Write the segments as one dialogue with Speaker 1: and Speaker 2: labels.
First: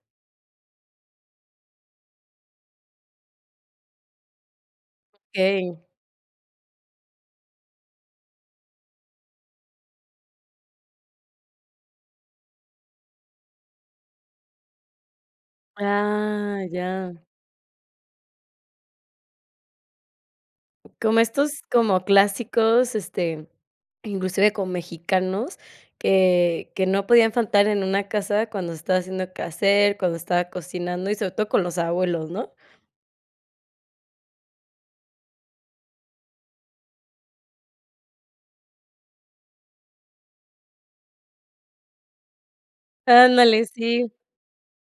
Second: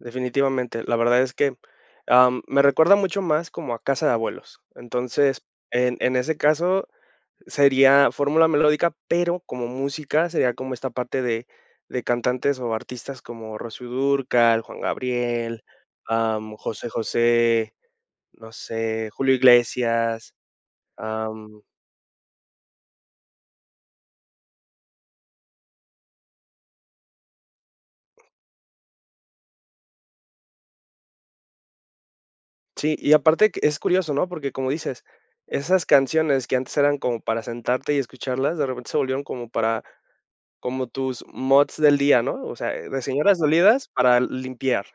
Speaker 1: Definitivamente. La verdad es que, am, me recuerda mucho más como a casa de abuelos. Entonces,
Speaker 2: Okey.
Speaker 1: en en ese caso sería fórmula melódica, pero como música sería como esta parte de de cantantes o artistas como Rocío Dúrcal, Juan Gabriel, am,
Speaker 2: Ah,
Speaker 1: José
Speaker 2: ya.
Speaker 1: José, no sé, Julio Iglesias.
Speaker 2: Como estos
Speaker 1: Am
Speaker 2: como clásicos, este, inclusive con mexicanos, que que no podían faltar en una casa cuando estaba haciendo quehacer, cuando estaba cocinando y, sobre todo, con los abuelos, ¿no?
Speaker 1: Sí, y aparte que, es curioso, ¿no? Porque como dices, esas canciones que antes eran como para sentarte y escucharlas, de repente se volvieron como para como tus moods del día, ¿no? O sea, eh, de señoras
Speaker 2: Ándale,
Speaker 1: dolidas
Speaker 2: sí.
Speaker 1: para limpiar,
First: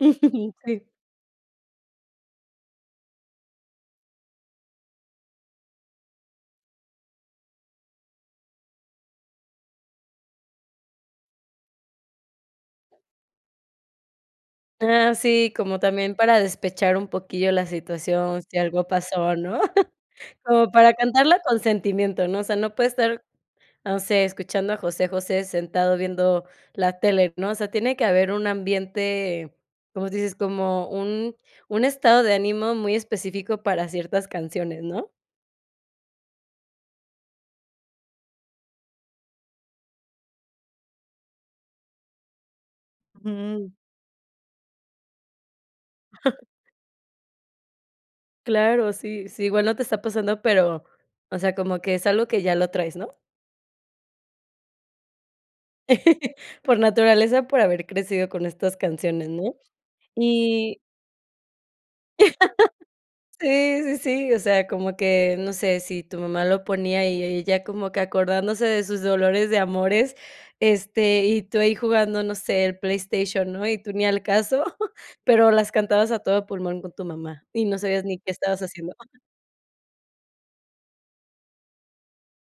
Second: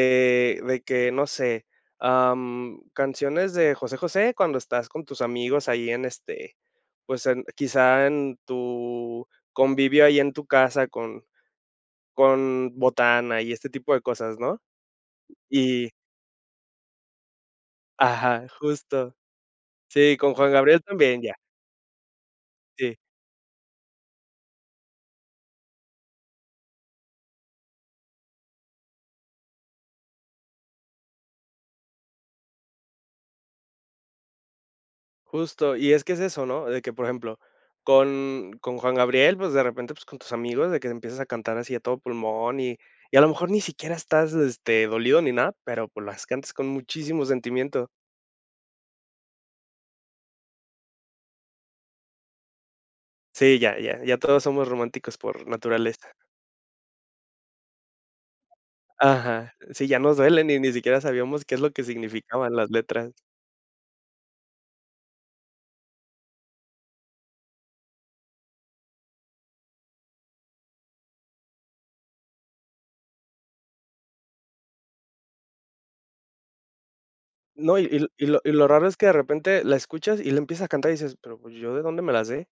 Speaker 1: de
Speaker 2: Sí.
Speaker 1: que, no sé, am, canciones de José José cuando estás con tus amigos ahí en, este, pues en quizá en tu convivio ahí en tu casa con con botana y este tipo de cosas, ¿no?
Speaker 2: Ah, sí, como
Speaker 1: Y
Speaker 2: también para despechar un poquillo la situación,
Speaker 1: Ajá,
Speaker 2: si algo
Speaker 1: justo.
Speaker 2: pasó, ¿no?
Speaker 1: Sí, con Juan
Speaker 2: Como
Speaker 1: Gabriel
Speaker 2: para
Speaker 1: también, ya.
Speaker 2: cantarla con sentimiento, ¿no? O sea, no puede
Speaker 1: Sí.
Speaker 2: estar, no sé, escuchando a José José sentado viendo la tele, ¿no? O sea, tiene que haber un ambiente, como tu dices, como un un estado de ánimo muy específico para ciertas canciones, ¿no?
Speaker 1: Justo. Y es que es eso, ¿no? De que, por ejemplo, con con Juan Gabriel, pues de repente, pues con tus amigos de que empiezas a cantar así a todo pulmón y y a lo mejor ni
Speaker 2: Jum.
Speaker 1: siquiera estás, este, dolido ni nada, pero, pues, las cantas con muchísimo sentimiento.
Speaker 2: Claro, sí, sí. Igual no te está pasando, pero, o sea, como que es algo que ya lo traes, ¿no?
Speaker 1: Sí, ya, ya. Ya todos somos románticos por naturaleza.
Speaker 2: Por naturaleza, por haber crecido con estas canciones, ¿no?
Speaker 1: Ajá. Sí, ya nos duelen y ni
Speaker 2: Y
Speaker 1: siquiera sabíamos qué es lo que significaban las letras.
Speaker 2: Sí, sí, sí. O sea, como que, no sé. Sí, tu mamá lo ponía y e ella como que acordándose de sus dolores de amores. Este, y tú ahí jugando, no sé, el PlayStation, ¿no? Y tú ni al caso. Pero las cantabas a todo pulmón con tu mamá y no
Speaker 1: No y y
Speaker 2: sabías
Speaker 1: l
Speaker 2: ni
Speaker 1: y
Speaker 2: qué
Speaker 1: lo y
Speaker 2: estabas
Speaker 1: lo raro
Speaker 2: haciendo.
Speaker 1: es que de repente la escuchas y le empieza a cantar y dices: "¿Pero pues yo de dónde me la sé?".